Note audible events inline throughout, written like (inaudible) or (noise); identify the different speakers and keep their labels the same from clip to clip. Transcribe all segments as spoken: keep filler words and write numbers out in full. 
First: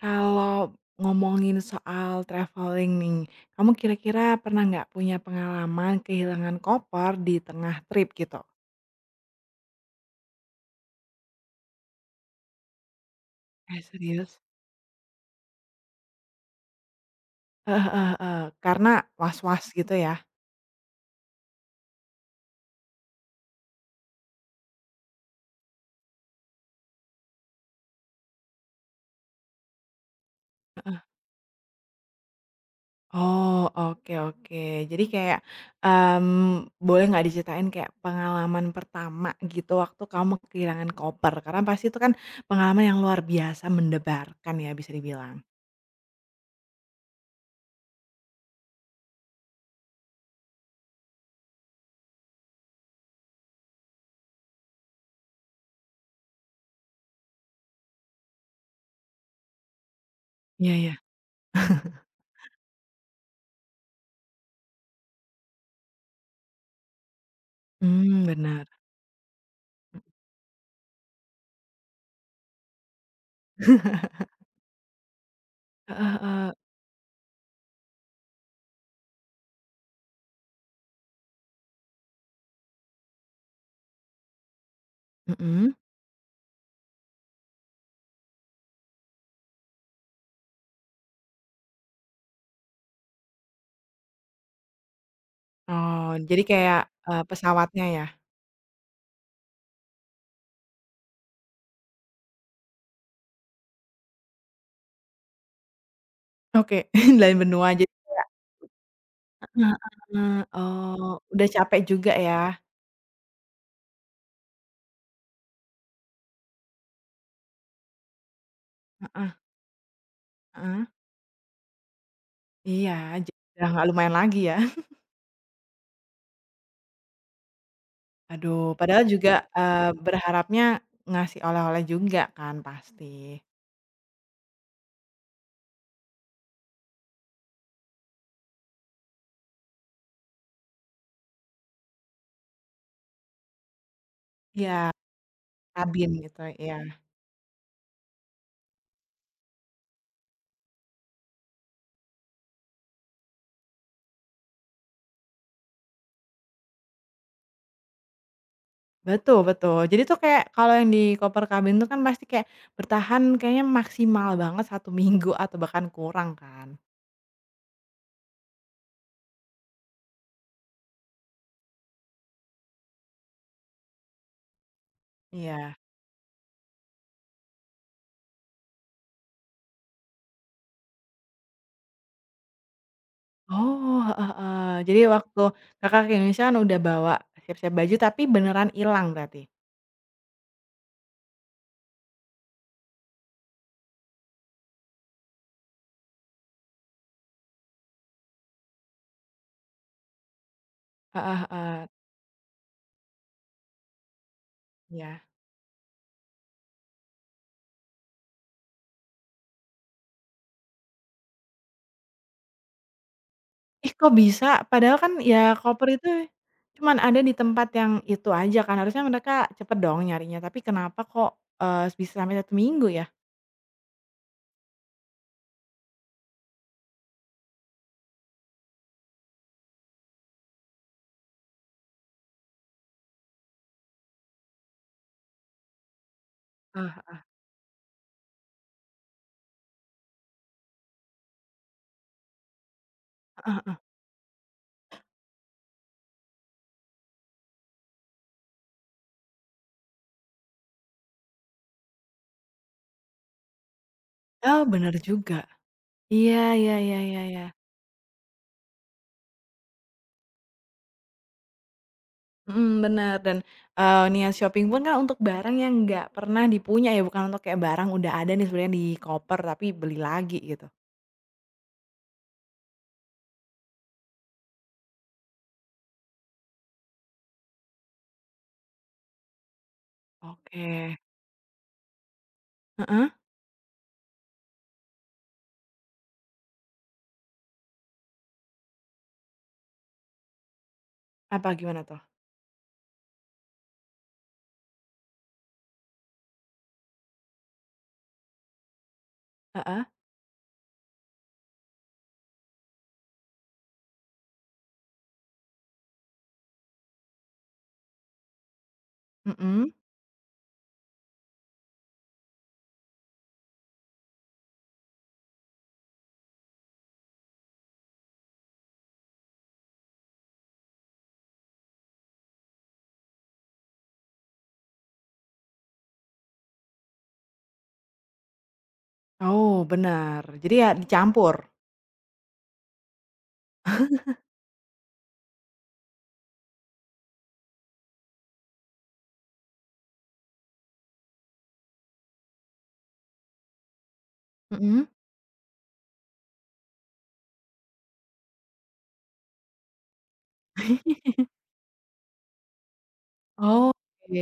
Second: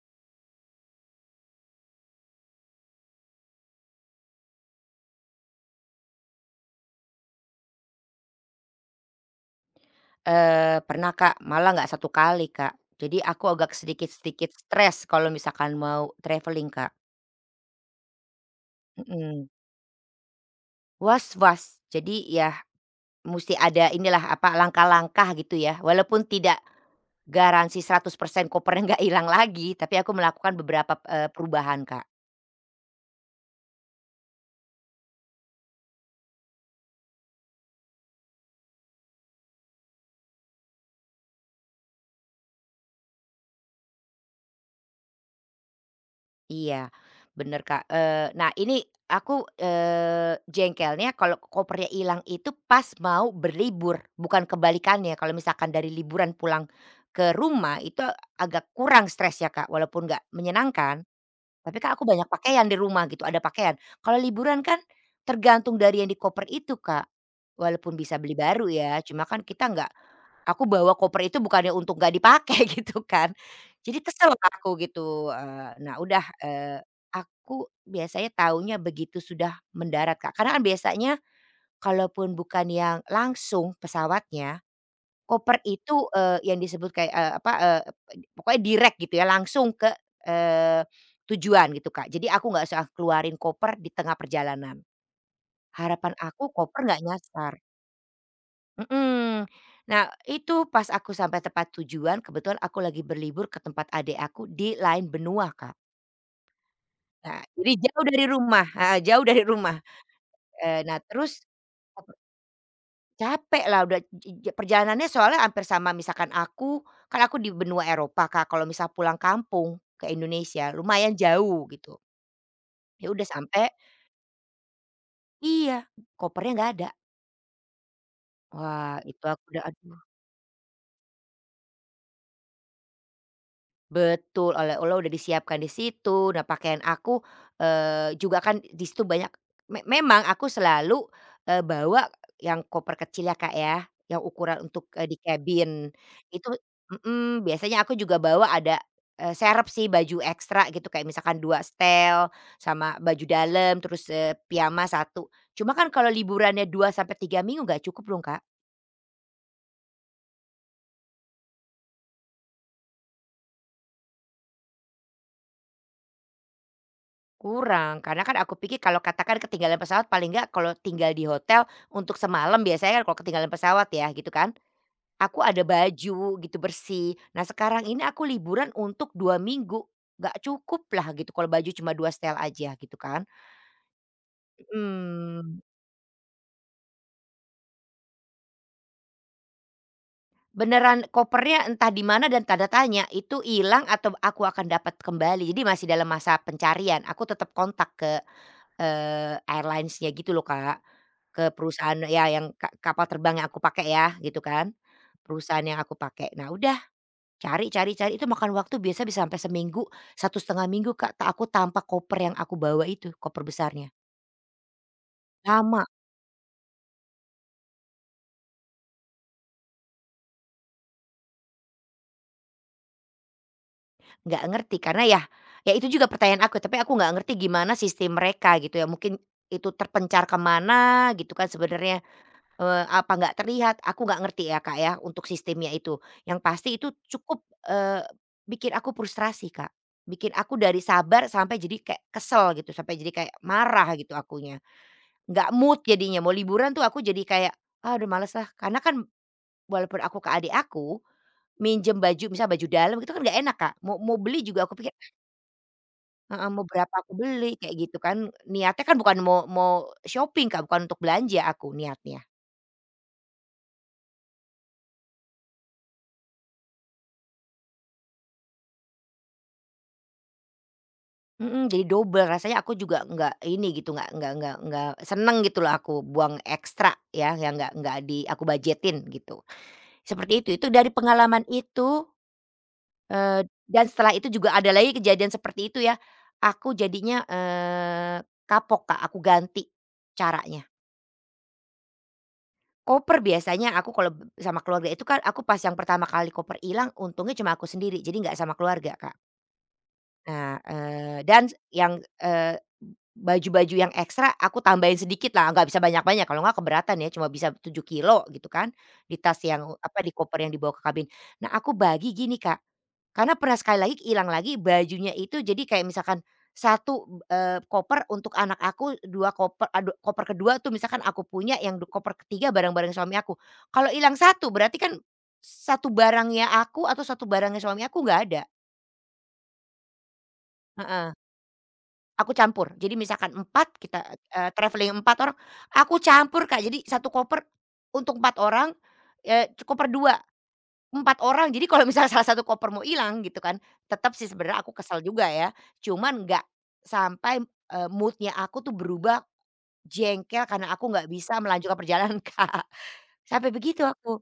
Speaker 1: Kalau ngomongin soal traveling nih, kamu kira-kira pernah nggak punya pengalaman kehilangan koper di tengah trip gitu?
Speaker 2: Eee, pernah, Kak, malah nggak satu kali, Kak. Jadi aku agak
Speaker 1: Eh, serius?
Speaker 2: sedikit-sedikit stres kalau misalkan mau traveling, Kak.
Speaker 1: Heeh heeh heeh, karena
Speaker 2: Mhm.
Speaker 1: was-was gitu ya?
Speaker 2: Was-was. Jadi ya musti ada inilah, apa, langkah-langkah gitu ya, walaupun tidak garansi seratus persen kopernya nggak hilang lagi, tapi aku melakukan beberapa, eee, perubahan, Kak.
Speaker 1: Oh, oke oke. Jadi kayak, mmm, boleh nggak diceritain kayak pengalaman pertama gitu waktu kamu kehilangan koper? Karena pasti itu kan pengalaman yang luar biasa mendebarkan ya bisa dibilang.
Speaker 2: Iya, bener, Kak. Eee, nah, ini aku, eee, jengkelnya kalau kopernya hilang itu pas mau berlibur, bukan kebalikannya. Kalau misalkan dari liburan pulang ke rumah itu agak kurang stres ya, Kak, walaupun nggak
Speaker 1: Iya iya.
Speaker 2: menyenangkan, tapi, kak,
Speaker 1: (laughs)
Speaker 2: aku banyak pakaian di rumah gitu, ada pakaian. Kalau liburan kan tergantung dari yang di koper itu, Kak. Walaupun bisa
Speaker 1: Mmm,
Speaker 2: beli baru
Speaker 1: bener.
Speaker 2: ya, cuma kan kita nggak. Aku bawa koper itu bukannya untuk nggak dipakai (laughs) gitu kan, jadi kesel
Speaker 1: (laughs)
Speaker 2: aku gitu. Eee, nah,
Speaker 1: Heeh
Speaker 2: udah,
Speaker 1: heeh.
Speaker 2: eee, aku biasanya taunya begitu sudah mendarat, Kak, karena kan biasanya kalaupun bukan yang langsung pesawatnya, koper
Speaker 1: Mhm?
Speaker 2: itu, eee, yang disebut kayak, eee, apa, eee, pokoknya direct gitu ya langsung ke, eee, tujuan gitu, Kak, jadi aku nggak usah keluarin koper di tengah perjalanan.
Speaker 1: Oh,
Speaker 2: Harapan
Speaker 1: jadi
Speaker 2: aku
Speaker 1: kayak,
Speaker 2: koper nggak
Speaker 1: eee,
Speaker 2: nyasar.
Speaker 1: pesawatnya ya?
Speaker 2: Mhm. Nah, itu pas aku sampai tempat tujuan, kebetulan aku lagi berlibur ke tempat adik aku di lain benua, Kak.
Speaker 1: Oke, (laughs) lain
Speaker 2: Nah,
Speaker 1: benua
Speaker 2: jadi
Speaker 1: jadi
Speaker 2: jauh dari
Speaker 1: kayak.
Speaker 2: rumah. Heeh. Jauh dari
Speaker 1: Heeh heeh,
Speaker 2: rumah.
Speaker 1: heeh.
Speaker 2: Eee, nah,
Speaker 1: Oh,
Speaker 2: terus,
Speaker 1: udah capek juga
Speaker 2: apa,
Speaker 1: ya?
Speaker 2: capek lah, udah j j perjalanannya, soalnya hampir sama misalkan aku, kan aku di benua Eropa, Kak, kalau misal pulang
Speaker 1: Heeh
Speaker 2: kampung ke Indonesia
Speaker 1: heeh.
Speaker 2: lumayan jauh gitu.
Speaker 1: Iya,
Speaker 2: Ya udah
Speaker 1: ja udah
Speaker 2: sampai.
Speaker 1: nggak lumayan lagi ya.
Speaker 2: Iya, kopernya nggak ada.
Speaker 1: Aduh,
Speaker 2: Wah,
Speaker 1: padahal
Speaker 2: itu
Speaker 1: juga,
Speaker 2: aku udah,
Speaker 1: eee,
Speaker 2: aduh.
Speaker 1: berharapnya ngasih oleh-oleh juga kan pasti.
Speaker 2: Betul, oleh-oleh udah disiapkan di situ. Nah, pakaian aku, eee, juga kan di situ banyak, me memang aku selalu, eee, bawa yang koper kecil ya, Kak, ya, yang ukuran untuk,
Speaker 1: Iya,
Speaker 2: eee, di kabin.
Speaker 1: kabin gitu,
Speaker 2: Itu
Speaker 1: iya.
Speaker 2: mhm, biasanya aku juga bawa ada, eee, serep sih baju ekstra gitu kayak misalkan dua setel sama baju dalam terus, eee, piyama satu. Cuma kan kalau liburannya dua sampai tiga minggu nggak cukup dong, Kak.
Speaker 1: Betul betul, jadi tuh kayak kalau yang di koper kabin tuh kan pasti kayak bertahan kayaknya maksimal banget satu minggu atau bahkan kurang kan?
Speaker 2: Kurang, karena kan aku pikir kalau katakan ketinggalan pesawat paling nggak kalau tinggal di hotel untuk semalam biasanya kan kalau ketinggalan pesawat ya gitu kan, aku ada
Speaker 1: Iya.
Speaker 2: baju gitu bersih. Nah sekarang ini aku liburan untuk dua minggu, nggak cukup lah gitu kalau baju cuma dua setel aja gitu kan.
Speaker 1: Oh, heeh heeh. Jadi waktu
Speaker 2: hmm
Speaker 1: Kakak ke Indonesia kan udah bawa siap-siap baju tapi beneran hilang berarti?
Speaker 2: Beneran kopernya entah di mana dan tanda tanya itu hilang atau aku akan dapat kembali. Jadi masih dalam masa pencarian, aku tetap kontak ke, Eee, airlines-nya gitu loh, Kak,
Speaker 1: Heeh
Speaker 2: ke
Speaker 1: heeh,
Speaker 2: perusahaan ya yang ka kapal terbang yang aku pakai ya, gitu kan,
Speaker 1: iya.
Speaker 2: perusahaan yang aku pakai. Nah udah cari cari cari itu makan waktu, biasa bisa sampai seminggu, satu setengah minggu, Kak, ta aku tanpa koper yang aku bawa itu, koper besarnya.
Speaker 1: Ih, kok bisa? Padahal kan ya
Speaker 2: Lama,
Speaker 1: koper itu cuman ada di tempat yang itu aja kan, harusnya mereka cepet dong nyarinya, tapi kenapa kok, eee, bisa sampai satu minggu ya?
Speaker 2: nggak ngerti karena ya ya itu juga pertanyaan aku, tapi aku nggak ngerti gimana sistem mereka gitu ya, mungkin itu terpencar ke mana gitu kan sebenarnya. Eee, apa nggak terlihat, aku nggak ngerti ya, Kak, ya, untuk sistemnya itu. Yang pasti itu
Speaker 1: Ah,
Speaker 2: cukup, eee, bikin aku frustrasi, Kak. Bikin aku dari sabar sampai jadi kayak kesel gitu, sampai jadi kayak
Speaker 1: heeh heeh.
Speaker 2: marah gitu akunya. Nggak mood jadinya, mau liburan tuh aku jadi kayak, "Ah, udah males lah." Karena kan walaupun aku ke adik aku, minjem baju misal baju dalam itu kan nggak enak, Kak. Mau mau beli
Speaker 1: Oh,
Speaker 2: juga aku pikir,
Speaker 1: bener juga. Iya
Speaker 2: heeh, mau
Speaker 1: iya
Speaker 2: berapa
Speaker 1: iya
Speaker 2: aku
Speaker 1: iya iya.
Speaker 2: beli, kayak gitu kan. Niatnya kan bukan mau mau shopping, Kak, bukan untuk belanja aku niatnya.
Speaker 1: Mhm, bener dan, eee, niat shopping pun kan untuk barang yang nggak pernah dipunya ya, bukan untuk kayak barang udah ada nih sebenarnya di koper tapi beli lagi gitu.
Speaker 2: Mhm, jadi double rasanya aku juga nggak ini gitu, nggak nggak nggak nggak seneng gitu loh aku buang ekstra ya, yang nggak nggak di aku budgetin gitu. Seperti itu, itu dari
Speaker 1: Oke,
Speaker 2: pengalaman itu,
Speaker 1: heeh,
Speaker 2: eee, dan setelah itu juga ada lagi kejadian seperti itu ya, aku jadinya, eee, kapok, Kak, aku ganti caranya.
Speaker 1: apa gimana tuh?
Speaker 2: Koper biasanya aku kalau sama keluarga itu kan aku pas yang pertama kali koper hilang untungnya cuma aku sendiri, jadi nggak sama keluarga, Kak.
Speaker 1: Heeh,
Speaker 2: Nah, eee, dan yang, eee, baju-baju yang ekstra aku tambahin sedikit lah, nggak bisa banyak-banyak kalau nggak keberatan ya, cuma bisa tujuh kilo gitu kan, di tas yang
Speaker 1: mhm.
Speaker 2: apa, di koper yang dibawa ke kabin. Nah, aku bagi gini, Kak, karena pernah sekali lagi hilang lagi bajunya itu jadi kayak misalkan satu, eee, koper untuk anak aku, dua, koper adu koper kedua tuh misalkan aku punya, yang du koper ketiga barang-barang suami aku. Kalau hilang satu, berarti kan satu barangnya aku atau satu barangnya suami aku nggak ada.
Speaker 1: Oh, benar, jadi ya
Speaker 2: Heeh.
Speaker 1: dicampur?
Speaker 2: Aku campur. Jadi misalkan empat kita, eee, travelling empat orang, aku campur, Kak. Jadi satu koper untuk empat orang, eee, koper dua empat orang. Jadi kalau misalnya (laughs) salah satu koper mau hilang gitu kan, tetap sih sebenarnya aku
Speaker 1: Mhm.
Speaker 2: kesel juga ya. Cuman nggak sampai, eee, mood aku tuh berubah jengkel karena aku nggak bisa melanjutkan perjalanan, (laughs) Kak. Sampai begitu aku.
Speaker 1: Oke,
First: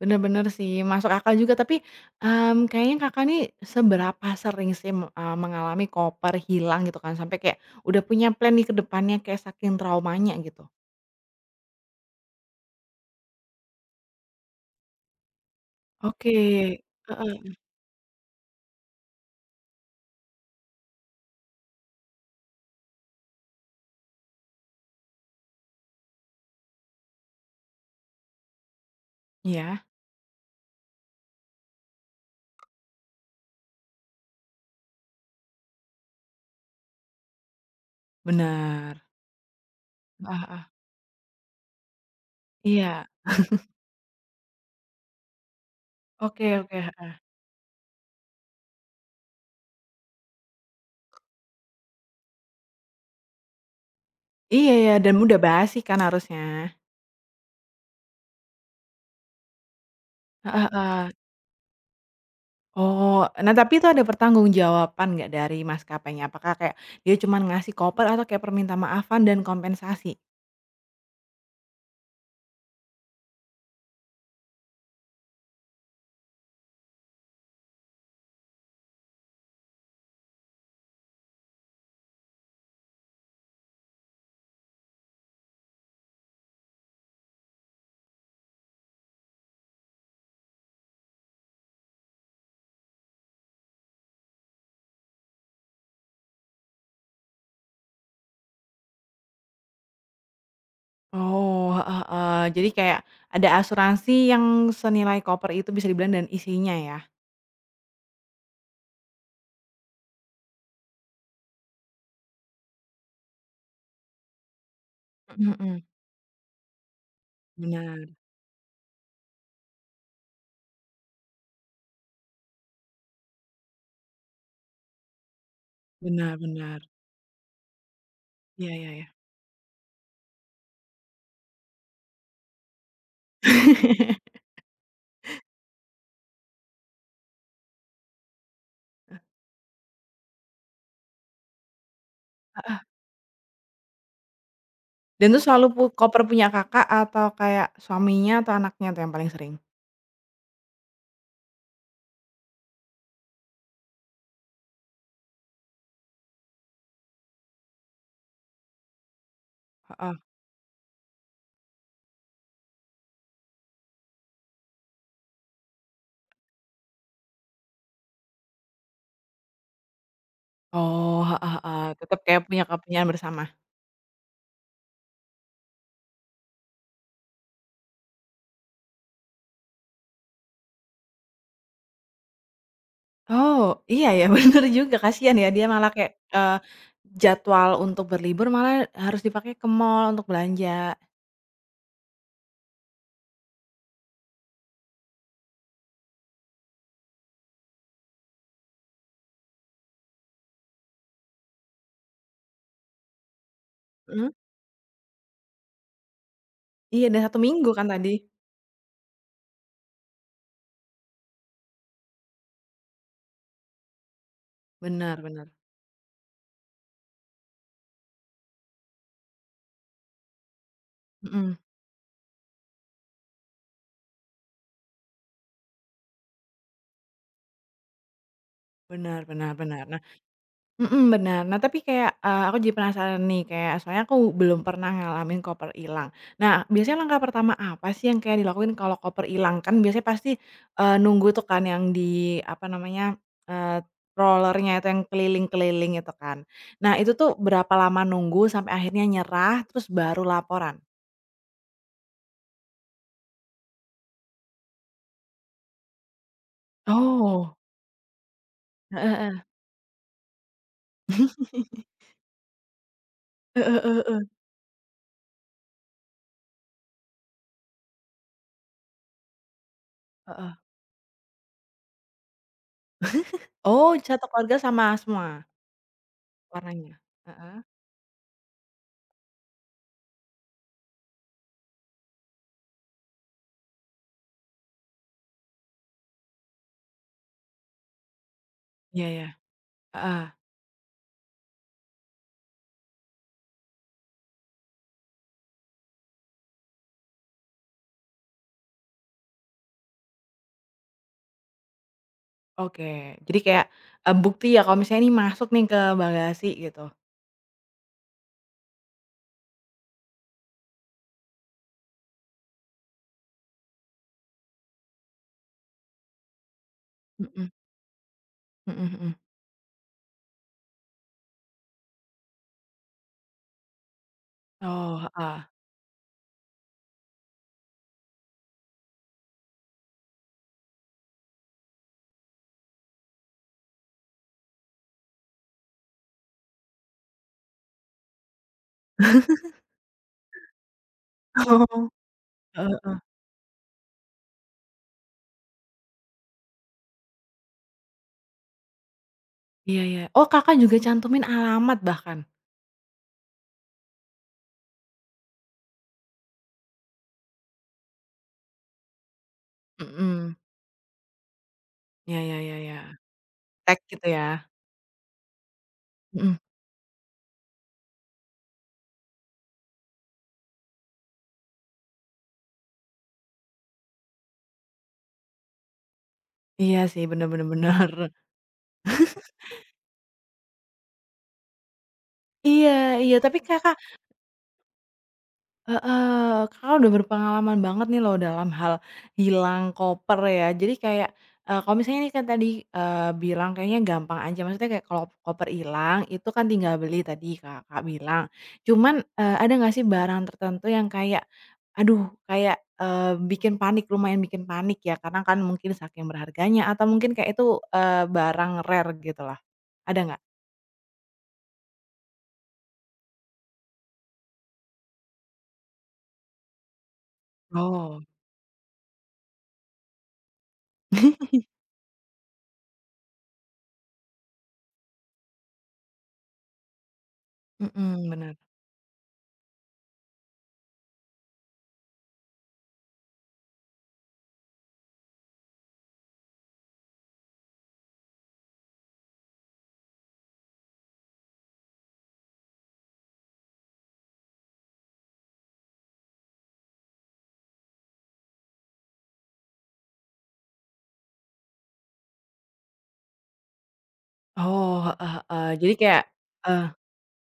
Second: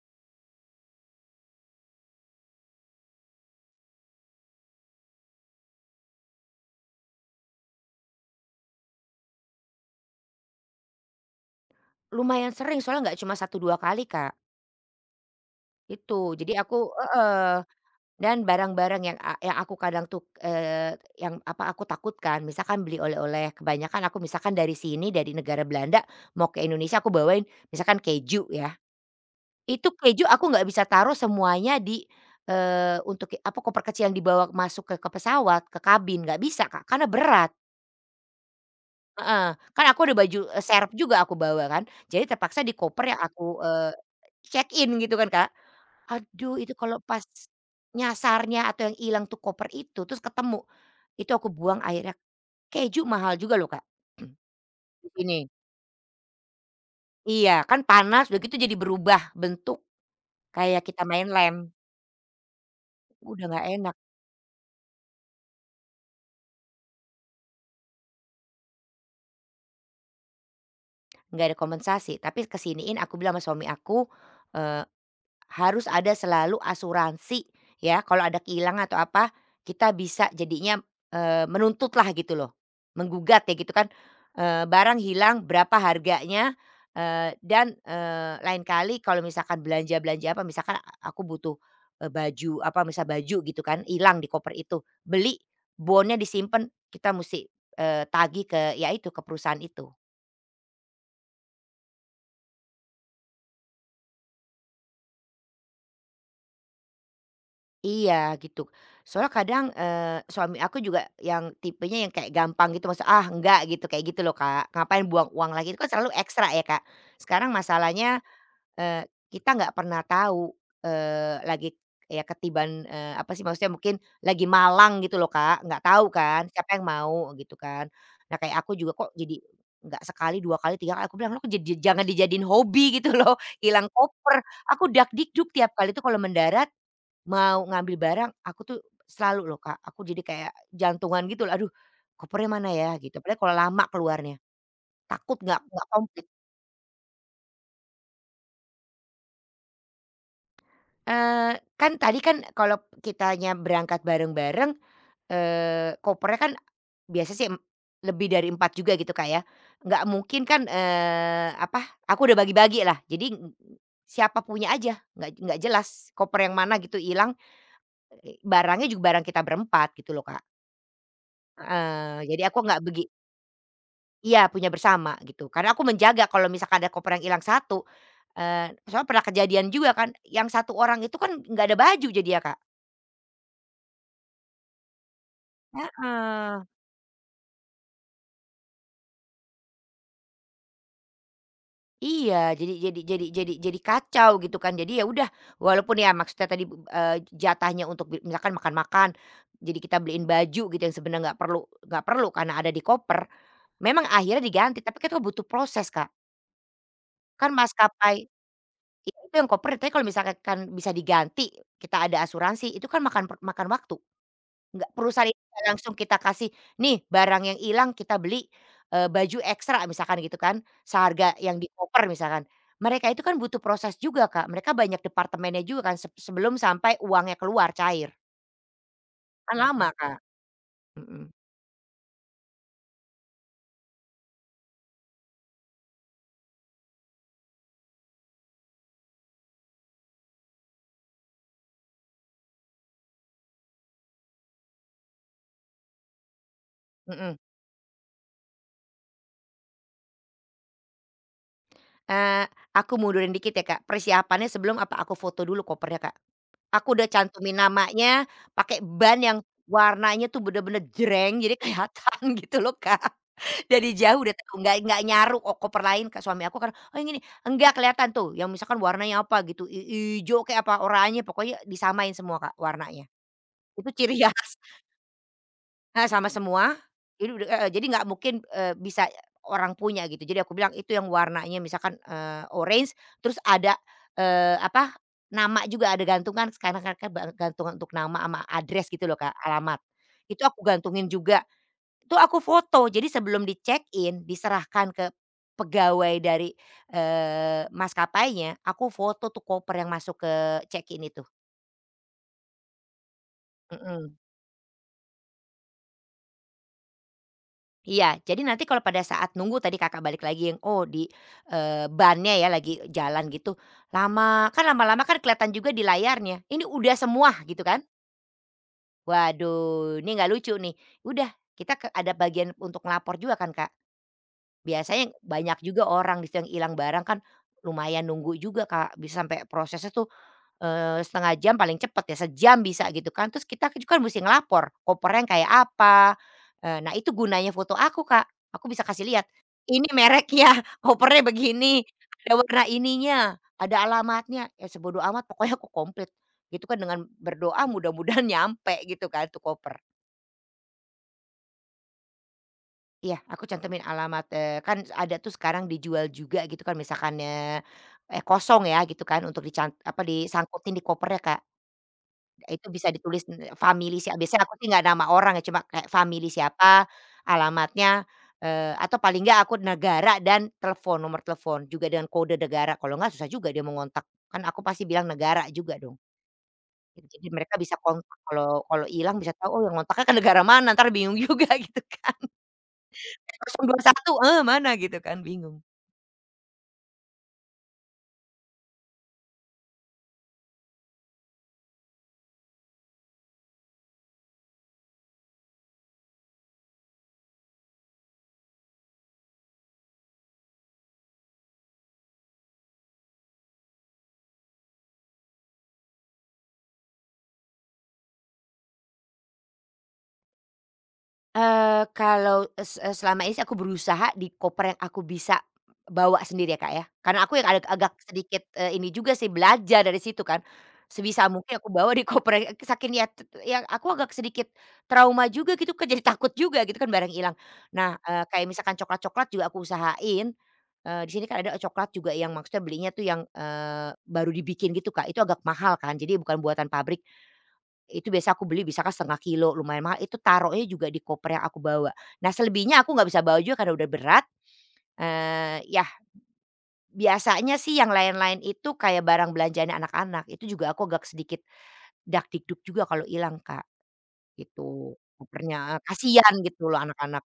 Speaker 1: bener bener sih, masuk akal juga tapi, mmm, kayaknya Kakak nih seberapa sering sih me eee, mengalami koper hilang gitu kan sampai kayak udah punya plan nih ke depannya kayak saking traumanya gitu?
Speaker 2: Lumayan sering soalnya nggak cuma satu dua kali, Kak.
Speaker 1: Oke,
Speaker 2: Itu. Jadi aku,
Speaker 1: heeh,
Speaker 2: heeh. Dan barang-barang yang a yang aku kadang tuh, eee, yang apa, aku takutkan misalkan beli oleh-oleh kebanyakan aku misalkan dari sini dari negara Belanda mau ke Indonesia aku bawain misalkan keju ya,
Speaker 1: iya,
Speaker 2: itu keju aku nggak bisa taruh semuanya di, eee, untuk ki apa, koper kecil yang dibawa masuk ke ke pesawat, ke kabin, nggak bisa, Kak, karena berat.
Speaker 1: bener,
Speaker 2: Heeh, kan aku ada baju,
Speaker 1: heeh
Speaker 2: eee,
Speaker 1: heeh,
Speaker 2: serep juga aku bawa kan, jadi terpaksa di
Speaker 1: iya,
Speaker 2: koper yang aku check in gitu kan, Kak.
Speaker 1: oke
Speaker 2: Aduh, itu
Speaker 1: oke,
Speaker 2: kalau
Speaker 1: heeh,
Speaker 2: pas nyasarnya atau yang hilang tuh koper itu, terus ketemu, itu aku buang akhirnya. Keju mahal juga loh, Kak, (clears throat)
Speaker 1: iya ya
Speaker 2: di
Speaker 1: dan mudah
Speaker 2: sini.
Speaker 1: basi kan harusnya,
Speaker 2: Iya, kan panas udah gitu jadi berubah bentuk,
Speaker 1: heeh
Speaker 2: kayak kita
Speaker 1: heeh.
Speaker 2: main lem,
Speaker 1: Oh,
Speaker 2: udah
Speaker 1: nah
Speaker 2: nggak
Speaker 1: tapi itu
Speaker 2: enak.
Speaker 1: ada pertanggungjawaban nggak dari maskapainya? Apakah kayak dia cuman ngasih koper atau kayak perminta maafan dan kompensasi?
Speaker 2: Nggak ada kompensasi. Tapi kesiniin aku bilang sama suami aku, eh, harus ada selalu asuransi ya, kalau ada kehilangan atau apa, kita bisa jadinya, eh, menuntut lah gitu loh, menggugat ya gitu kan, eee, barang hilang berapa harganya, eee, dan, eee, lain kali kalau misalkan belanja-belanja apa, misalkan a aku butuh, eee, baju apa, misal baju gitu kan hilang di koper itu, beli, bonnya disimpan, kita mesti, eee, tagih ke ya itu, ke perusahaan itu.
Speaker 1: Oh, heeh, heeh. Jadi kayak ada asuransi yang senilai koper itu bisa dibilang dan isinya ya?
Speaker 2: Iya gitu. Soalnya kadang, eee, suami aku juga yang tipenya yang kayak gampang gitu maksud, "Ah enggak," gitu kayak gitu loh, Kak. Ngapain buang uang
Speaker 1: Mhm,
Speaker 2: lagi, itu
Speaker 1: mhm.
Speaker 2: kan selalu ekstra ya, Kak. Sekarang
Speaker 1: Benar
Speaker 2: masalahnya, eee, kita nggak pernah tahu, eee, lagi ya ketiban, eee, apa sih maksudnya mungkin lagi malang gitu loh, Kak, nggak tahu
Speaker 1: benar
Speaker 2: kan siapa yang
Speaker 1: benar.
Speaker 2: mau gitu kan. Nah kayak
Speaker 1: Iya
Speaker 2: aku
Speaker 1: iya
Speaker 2: juga
Speaker 1: iya.
Speaker 2: kok jadi nggak sekali, dua kali, tiga kali aku bilang, "Lo kok jadi jangan dijadiin hobi (laughs) gitu loh, hilang koper."
Speaker 1: (laughs)
Speaker 2: Aku dak dikduk tiap kali tuh kalau mendarat mau ngambil barang, aku tuh selalu loh, Kak, aku jadi kayak jantungan gitu loh, "Aduh, kopernya mana
Speaker 1: Heeh.
Speaker 2: ya?" Gitu. Padahal kalau lama keluarnya,
Speaker 1: Dan
Speaker 2: takut
Speaker 1: itu
Speaker 2: nggak
Speaker 1: selalu pu
Speaker 2: nggak
Speaker 1: koper
Speaker 2: komplit.
Speaker 1: punya Kakak atau kayak suaminya atau anaknya tuh yang paling sering?
Speaker 2: Eee, kan tadi kan kalau kitanya berangkat bareng-bareng, eee, kopernya kan biasa sih m lebih dari empat juga gitu, Kak, ya, nggak
Speaker 1: Heeh.
Speaker 2: mungkin kan, eee, apa, aku udah bagi-bagi lah, jadi ng siapa punya aja, nggak nggak jelas koper yang mana gitu hilang, eh, barangnya juga barang kita berempat gitu loh, Kak.
Speaker 1: Oh, heeh heeh. Tetep
Speaker 2: Heeh, jadi
Speaker 1: kayak
Speaker 2: aku
Speaker 1: punya
Speaker 2: nggak begi
Speaker 1: kepunyaan bersama?
Speaker 2: Iya, punya bersama gitu, karena aku menjaga kalau misalkan ada koper yang hilang satu, eee, soalnya pernah kejadian juga kan, yang satu orang itu kan nggak ada baju jadi ya, Kak.
Speaker 1: Oh, iya ya (laughs) bener juga kasihan ya dia malah kayak, eee,
Speaker 2: Heeh.
Speaker 1: jadwal untuk berlibur malah harus dipakai ke mall untuk belanja.
Speaker 2: Iya, jadi jadi jadi jadi jadi kacau gitu kan. Jadi ya udah, walaupun ya maksudnya tadi, eee, jatahnya untuk bi misalkan makan-makan, jadi kita beliin baju gitu yang sebenarnya nggak perlu nggak perlu karena ada di koper, memang
Speaker 1: Mhm.
Speaker 2: akhirnya diganti, tapi kan itu butuh proses, Kak.
Speaker 1: Iya dan satu
Speaker 2: Kan
Speaker 1: minggu kan tadi?
Speaker 2: maskapai ya itu yang koper, tapi kalau misalkan kan bisa diganti, kita ada asuransi, itu kan makan makan waktu. Nggak,
Speaker 1: Benar
Speaker 2: perusahaan itu
Speaker 1: benar.
Speaker 2: nggak langsung kita kasih, "Nih barang yang hilang kita beli, eee, baju ekstra," misalkan gitu kan, seharga
Speaker 1: Mhm,
Speaker 2: yang di koper misalkan. Mereka itu kan butuh proses juga, Kak, mereka banyak departemennya juga kan seb sebelum sampai uangnya keluar cair,
Speaker 1: benar benar.
Speaker 2: kan
Speaker 1: Bener.
Speaker 2: lama,
Speaker 1: Nah.
Speaker 2: Kak.
Speaker 1: Mhm,
Speaker 2: Mhm,
Speaker 1: benar. Nah, tapi kayak, eee, aku jadi penasaran nih, kayak soalnya aku belum pernah ngalamin koper ilang. Nah, biasanya langkah pertama apa sih yang kayak dilakuin kalau koper ilang? Kan biasanya pasti, eee, nunggu tuh kan yang di apa namanya, eee, rollernya itu yang keliling-keliling itu kan. Nah, itu
Speaker 2: mhm.
Speaker 1: tuh berapa lama nunggu sampai akhirnya nyerah, terus baru laporan?
Speaker 2: Eee, aku mundurin dikit ya, Kak, persiapannya sebelum apa aku foto dulu kopernya, Kak. Aku udah
Speaker 1: Oh,
Speaker 2: cantumin namanya, pakai
Speaker 1: heeh
Speaker 2: ban
Speaker 1: heeh.
Speaker 2: yang warnanya tuh bener-bener jreng jadi (laughs)
Speaker 1: (laughs)
Speaker 2: kelihatan gitu loh, Kak.
Speaker 1: Heeh
Speaker 2: Dari
Speaker 1: heeh heeh.
Speaker 2: jauh udah tahu, nggak nggak nyaru oh koper lain ke suami aku kan, "Oh yang ini," enggak kelihatan tuh yang misalkan warnanya apa gitu, i ijo
Speaker 1: Heeh.
Speaker 2: kek apa oranye pokoknya disamain semua, Kak, warnanya. Itu
Speaker 1: Oh,
Speaker 2: ciri
Speaker 1: satu
Speaker 2: khas,
Speaker 1: keluarga
Speaker 2: (laughs)
Speaker 1: sama semua
Speaker 2: heeh, sama semua,
Speaker 1: warnanya?
Speaker 2: jadi udah,
Speaker 1: Heeh.
Speaker 2: heeh, jadi nggak mungkin, eee, bisa orang punya gitu. Jadi aku bilang itu yang warnanya misalkan, eee, orange terus ada, eee, apa, nama juga ada gantungan sekarang kan kan ba gantungan untuk nama sama address gitu
Speaker 1: Iya
Speaker 2: loh,
Speaker 1: iya,
Speaker 2: Kak, alamat.
Speaker 1: heeh.
Speaker 2: Itu aku gantungin juga. Itu aku foto, jadi sebelum di-check-in, diserahkan ke pegawai dari, eee, maskapainya, aku foto tuh koper yang masuk ke check-in itu.
Speaker 1: Oke. Jadi kayak, eee,
Speaker 2: Mhm.
Speaker 1: bukti ya kalau misalnya ini masuk nih ke bagasi gitu?
Speaker 2: Iya, jadi nanti kalau pada saat nunggu tadi Kakak balik lagi yang, oh di, eee, bannya ya lagi jalan gitu, lama kan lama-lama kan kelihatan juga di layarnya, ini udah semua
Speaker 1: Mhm
Speaker 2: gitu kan.
Speaker 1: mhm mhm.
Speaker 2: Waduh, ini nggak lucu nih. Udah, kita ke ada bagian untuk ngelapor juga kan, Kak.
Speaker 1: Oh,
Speaker 2: Biasanya
Speaker 1: heeh.
Speaker 2: banyak juga orang di situ yang hilang barang kan, lumayan nunggu juga, Kak, bisa sampai prosesnya tuh, eee, satu jam paling cepet ya, sejam bisa gitu kan. Terus kita kan juga kan musti ngelapor, kopernya yang kayak apa, eee, nah itu gunanya foto aku, Kak, aku bisa kasih lihat, "Ini mereknya, (laughs) kopernya
Speaker 1: (laughs)
Speaker 2: begini,
Speaker 1: Oh.
Speaker 2: ada warna
Speaker 1: Heeh heeh.
Speaker 2: ininya, ada alamatnya." Ya sebodo amat pokoknya aku komplit, gitu kan dengan berdoa mudah-mudahan (laughs) nyampe gitu kan tuh koper.
Speaker 1: Iya iya. Oh, Kakak juga cantumin alamat bahkan?
Speaker 2: Iya, aku cantumin alamat, eee, kan ada tuh sekarang dijual juga gitu kan misalkan, eee eee, kosong ya gitu kan untuk dican apa,
Speaker 1: Mhm.
Speaker 2: disangkutin di kopernya, Kak.
Speaker 1: Ya ya ya
Speaker 2: Itu
Speaker 1: ya.
Speaker 2: bisa ditulis, eee,
Speaker 1: Tag
Speaker 2: famili
Speaker 1: gitu
Speaker 2: si biasanya
Speaker 1: ya?
Speaker 2: aku sih nggak nama orang ya, cuma kayak famili
Speaker 1: Mhm.
Speaker 2: siapa, alamatnya, eee, atau paling nggak aku negara dan telepon, nomor telepon juga dengan kode negara, kalau nggak susah juga dia mau ngontak. Kan aku pasti bilang negara juga dong.
Speaker 1: Iya sih, bener
Speaker 2: Jadi
Speaker 1: bener (laughs)
Speaker 2: mereka bisa
Speaker 1: bener.
Speaker 2: kontak kalau kalau hilang bisa tahu, oh yang ngontaknya ke negara mana, entar bingung (laughs) juga gitu kan.
Speaker 1: Iya iya, tapi
Speaker 2: Kosong
Speaker 1: Kakak.
Speaker 2: dua satu, eh, mana gitu kan, bingung.
Speaker 1: Heeh, Kakak udah berpengalaman banget nih loh dalam hal hilang koper ya. Jadi kayak, eee, kalau misalnya nih kan tadi, eee, bilang kayaknya gampang aja, maksudnya kayak kalau koper hilang itu kan tinggal beli tadi Kakak bilang. Cuman, eee, ada nggak sih barang tertentu yang kayak, aduh kayak, eee, bikin panik, lumayan bikin panik ya karena kan mungkin saking berharganya atau mungkin kayak itu, eee, barang rare gitu lah, ada nggak?
Speaker 2: Eee, kalau es eee, selama ini sih aku berusaha di koper yang aku bisa bawa sendiri ya, Kak, ya. Karena aku yang ag agak
Speaker 1: Oh.
Speaker 2: sedikit, eee, ini juga sih belajar dari situ kan. Sebisa
Speaker 1: (laughs)
Speaker 2: mungkin aku bawa di koper, eh, saking ya t ya aku agak sedikit trauma juga gitu kan, (laughs) jadi takut juga gitu kan barang hilang. Nah,
Speaker 1: Mhm,
Speaker 2: eee,
Speaker 1: bener.
Speaker 2: kayak misalkan coklat-coklat juga aku usahain, eee, di sini kan ada coklat juga yang maksudnya belinya tuh yang, eee, baru dibikin gitu, Kak. Itu agak mahal kan, jadi bukan buatan pabrik. Itu biasa aku beli bisa kan setengah kilo lumayan mahal, itu taruhnya juga di koper yang aku bawa. Nah selebihnya aku nggak bisa bawa juga karena udah berat. Eh, yah, biasanya sih yang lain-lain itu kayak barang belanjaan anak-anak, itu juga aku agak sedikit dak dakdikduk juga kalau hilang, Kak,
Speaker 1: Oh,
Speaker 2: gitu
Speaker 1: heeh heeh. Jadi
Speaker 2: kopernya. Eh,
Speaker 1: kayak,
Speaker 2: kasihan
Speaker 1: eee
Speaker 2: gitu loh anak-anak.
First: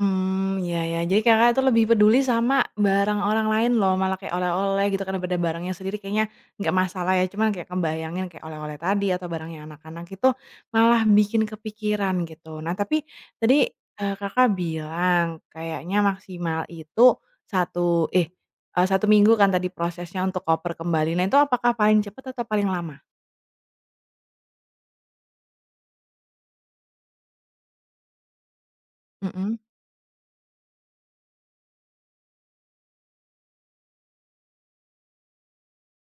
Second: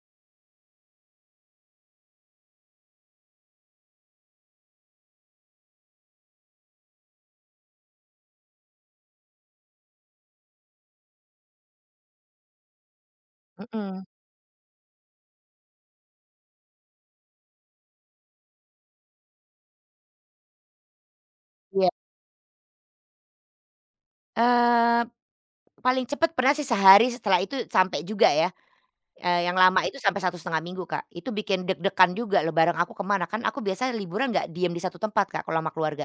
Speaker 1: Mmm, iya ya. Jadi Kakak itu lebih peduli sama barang orang lain loh, malah kayak oleh-oleh gitu kan ada barangnya sendiri kayaknya nggak masalah ya, cuman kayak ngebayangin kayak oleh-oleh tadi atau barang yang anak-anak itu malah bikin kepikiran gitu. Nah tapi tadi,
Speaker 2: Mhm.
Speaker 1: eee, Kakak bilang kayaknya maksimal itu satu eh, eee, satu minggu kan tadi prosesnya untuk koper kembali. Nah itu apakah
Speaker 2: Iya.
Speaker 1: paling cepat atau paling lama?
Speaker 2: Eee, Paling cepat pernah sih sehari setelah itu sampai juga ya. Eee, yang
Speaker 1: Mhm.
Speaker 2: lama itu sampai satu setengah minggu, Kak. Itu bikin deg-degan juga loh bareng aku ke mana, kan aku biasanya liburan nggak diem di satu tempat, Kak, kalau sama keluarga.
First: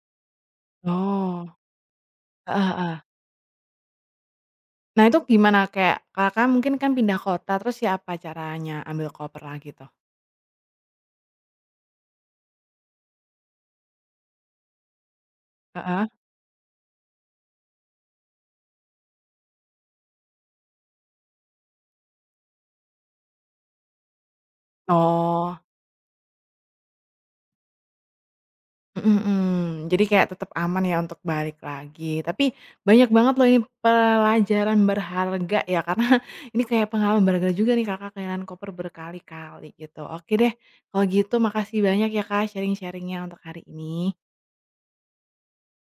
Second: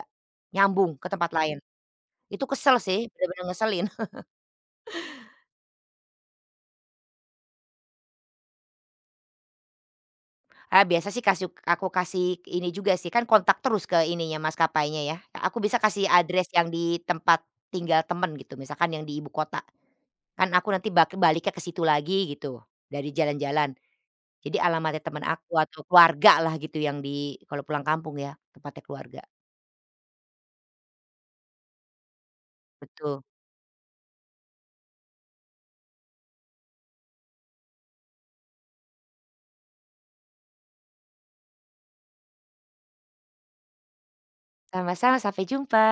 Speaker 2: Nyambung ke tempat
Speaker 1: Oh,
Speaker 2: lain. Itu
Speaker 1: heeh
Speaker 2: kesel sih,
Speaker 1: heeh.
Speaker 2: bener-bener ngeselin. (laughs)
Speaker 1: Nah itu gimana kayak Kakak mungkin kan pindah kota terus ya apa caranya ambil koper lagi tuh?
Speaker 2: Ah, biasa sih kasih aku kasih ini juga sih, kan kontak terus ke ininya, maskapainya ya. Aku bisa kasih
Speaker 1: Heeh.
Speaker 2: address yang di tempat tinggal temen gitu, misalkan yang di ibu kota. Kan aku nanti bak baliknya ke situ lagi gitu, dari jalan-jalan. Jadi alamatnya temen aku
Speaker 1: Oh,
Speaker 2: atau keluargalah gitu yang di kalau pulang kampung ya, tempatnya
Speaker 1: mhm
Speaker 2: keluarga.
Speaker 1: mhm. Jadi kayak tetap aman ya untuk balik lagi. Tapi banyak
Speaker 2: Betul.
Speaker 1: banget loh ini pelajaran berharga ya karena (laughs) ini kayak pengalaman berharga juga nih Kakak kehilangan koper berkali-kali gitu. Oke deh kalau gitu makasih banyak ya Kak sharing sharingnya untuk hari ini.
Speaker 2: Sama-sama, sampai jumpa.